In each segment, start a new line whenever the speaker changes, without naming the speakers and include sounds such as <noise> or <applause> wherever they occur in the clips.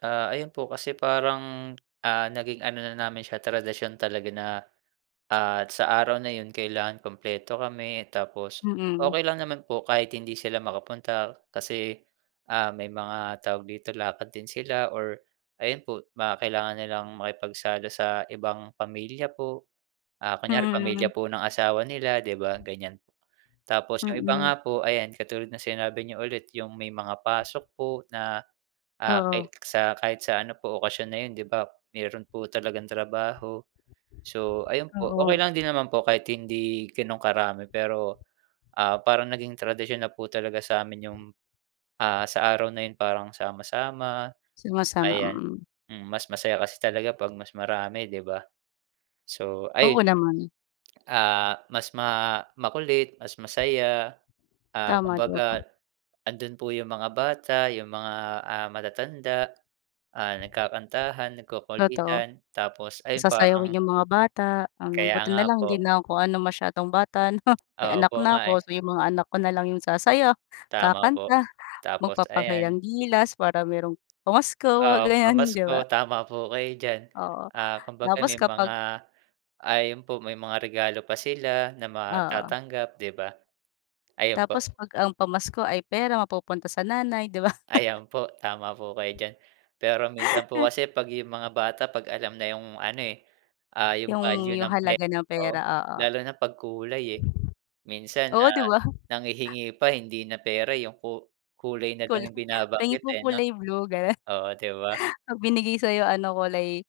Ah, ayun po kasi parang, ah, naging ano na namin siya tradisyon talaga na, ah, sa araw na yun kailangan kumpleto kami, tapos
Mm.
okey lang naman po kahit hindi sila makapunta kasi, ah, may mga tawag dito, lakad din sila or ayun po baka kailangan nilang makipagsalo sa ibang pamilya po. Ah, kunyari,
Mm.
pamilya po ng asawa nila 'di ba ganiyan. Tapos yung iba
Mm.
nga po, ayan katulad ng sinabi niyo ulit yung may mga pasok po na, ah, ka
Oo.
sa kahit sa ano po okasyon na yun 'di ba meron po talagang trabaho. So ayun po, okey
Oo.
lang din naman po kahit hindi ganun karami, pero, ah, parang naging tradisyon na po talaga sa'min yung, ah, sa araw na yun, parang sama-sama.
Sumasama,
Ayan,
mm.
hmm, mas masaya kasi talaga 'pag mas marami 'di ba? So,
Oo,
ay
naman.
Ah, mas ma makulit mas masaya, ah,
Tama, di ba,
kumbaga
po?
andun po yung mga bata. Yung mga, ah, matatanda, ah, nagkakantahan,
Totoo.
nagkukulitan tapos ayun
Pasasayawin
parang
yung mga bata, ang, um,
Kaya
buti
nga
na lang hindi
po.
na ako ano masyadong bata 'no. May anak
Opo,
na
nga eh.
ako, so yung mga anak ko na lang yung sasayaw,
Tama po,
kakanta,
tapos ayan.
magpapakitang gilas, para merong pamasko mga
Oo,
ganyan 'di
pamasko
ba?
tama po kayo diyan.
Oo,
Ah, kumbaga
tapos
may mga
kapag
ayun po may mga regalo pa sila na
Oo.
matatanggap 'di ba? Ayun po.
Tapos 'pag ang pamasko ay pera mapupunta sa nanay, 'di ba? <laughs>
Ayan, po tama po kayo diyan. Pero minsan po kasi 'pag yung mga bata 'pag alam na yung ano, eh, ah, yung
Yung
value
yung
ng per
halaga ng
oh,
pera, oo.
lalo na 'pag kulay, eh, minsan,
Oo 'di
ah,
ba?
nanghihingi pa hindi na pera yung ku kulay na lang
Kulay,
yung
pahingi
binabanggit,
po
eh 'no.
kulay blue, ganon.
Oo, 'di ba?
'Pag binigay sa'yo ano kulay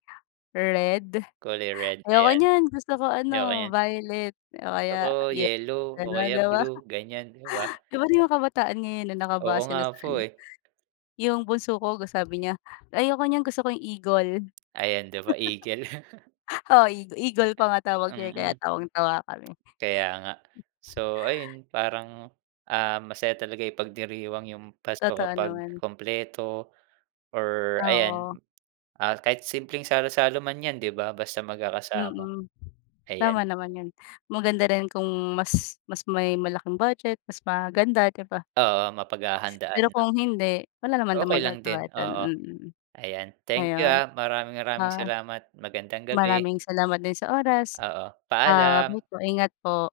red,
Kulay red ba
ayoko
yan?
niyan gusto ko
Ayoko
ano
niyan.
violet o
Gusto
kaya
ko
yel
yellow o
ganun
kaya
'di ba?
blue ganyan, 'di ba?
Iba na yung mga kabataan ngayon 'no,
Oo
naka-base na sa
nga po,
ano
eh.
yung bunso ko go sabi niya, "ayoko niyan, gusto ko yung egol."
Ayan 'di ba, eagle? <laughs>
<laughs> Oo, e egol pa nga tawag niya, eh, kaya
Mm.
tawang-tawa kami.
Kaya nga. So ayun parang, ah, masaya talaga ipagdiriwang yung Pasko
Totoo
kapag
naman.
kumpleto or ayan,
Oo.
ah, kahit simpleng salo-salo man yan, 'di ba, basta magkakasama
Mm, tama
ayan.
naman yun. Maganda rin kung mas mas may malaking budget mas maganda, 'di ba?
Oo, mapaghahandaan
Pero
'no.
kung hindi, wala naman din
Okey lang din,
magagawa dun,
oo.
mm.
Ayan, thank you,
Ayun,
ah. Maraming-maraming
ah,
salamat. Magandang gabi.
maraming salamat din sa oras.
Oo
Ah,
paalam.
bye po ingat po.